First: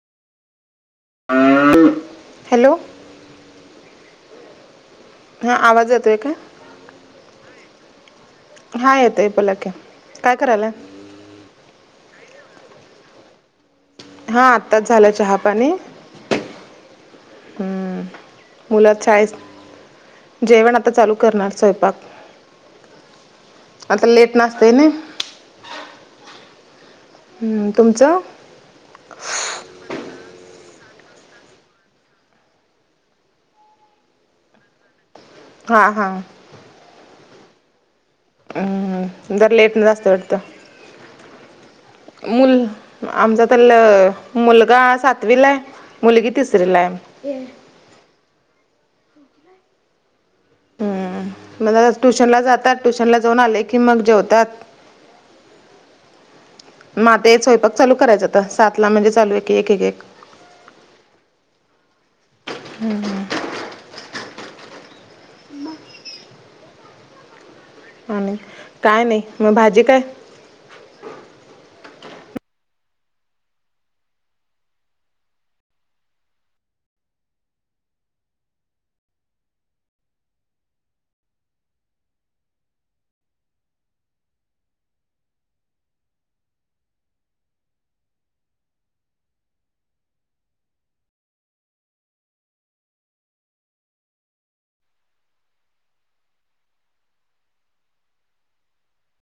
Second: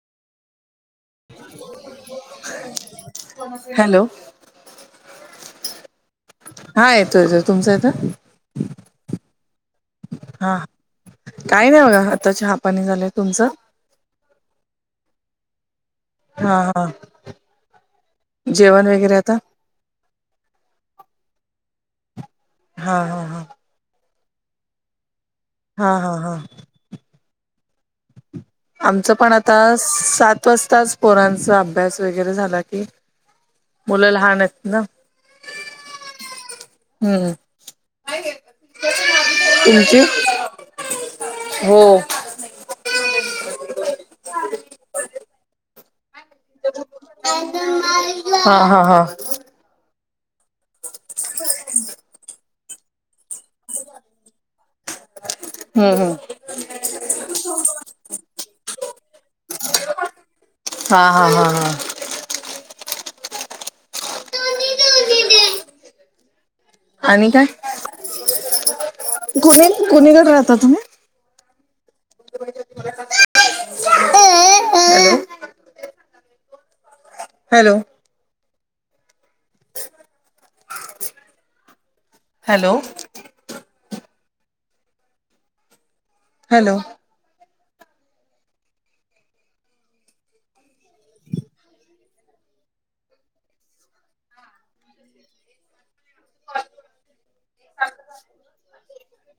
[inaudible] Hello. Hello. [inaudible] हा आवाज येतो आहे काय. हा येतो येतो तुमचा येतोय. हा येतय बोला की काय करायला. काय नाही बघा आताच्या चाहापाणी झालंय तुमचं? हा आत्ताच झालं चहापाणी. हा हा मुलं जेवण वगैरे शाळेस आता? जेवण आता चालू करणार स्वयंपाक हा हा हा आता लेट नसतं आहे ना? हा हा हा. हम्म तुमचं. आमचं पण आता सस सात वाजताच पोरांचा अभ्यास वगैरे झाला की मुलं लहान आहेत ना. हा हा. हम्म. हम्म जरा लेट न तुमची जास्त वाटत हो हा [inaudible] मुल आमचा तर मुलगा सातवीला आहे मुलगी तिसरीलाय [unintelligible] [inaudible] हा हा हा हम् म्हण [unintelligible] ट्युशन ला जातात. ट्युशन ला जाऊन आले की, मग जेवतात. हम्म हम्. मग आता स्वयंपाक चालू करायचं आता, सात ला म्हणजे चालू आहे क एक एक एक हा हा हा हा. हम्म. आणि काय? आणि काय नाही मग कोणी भाजी काय कोणीकडे राहता तुम्ही? [inaudible] ब [unintelligible] हॅलो? हॅलो? हॅलो?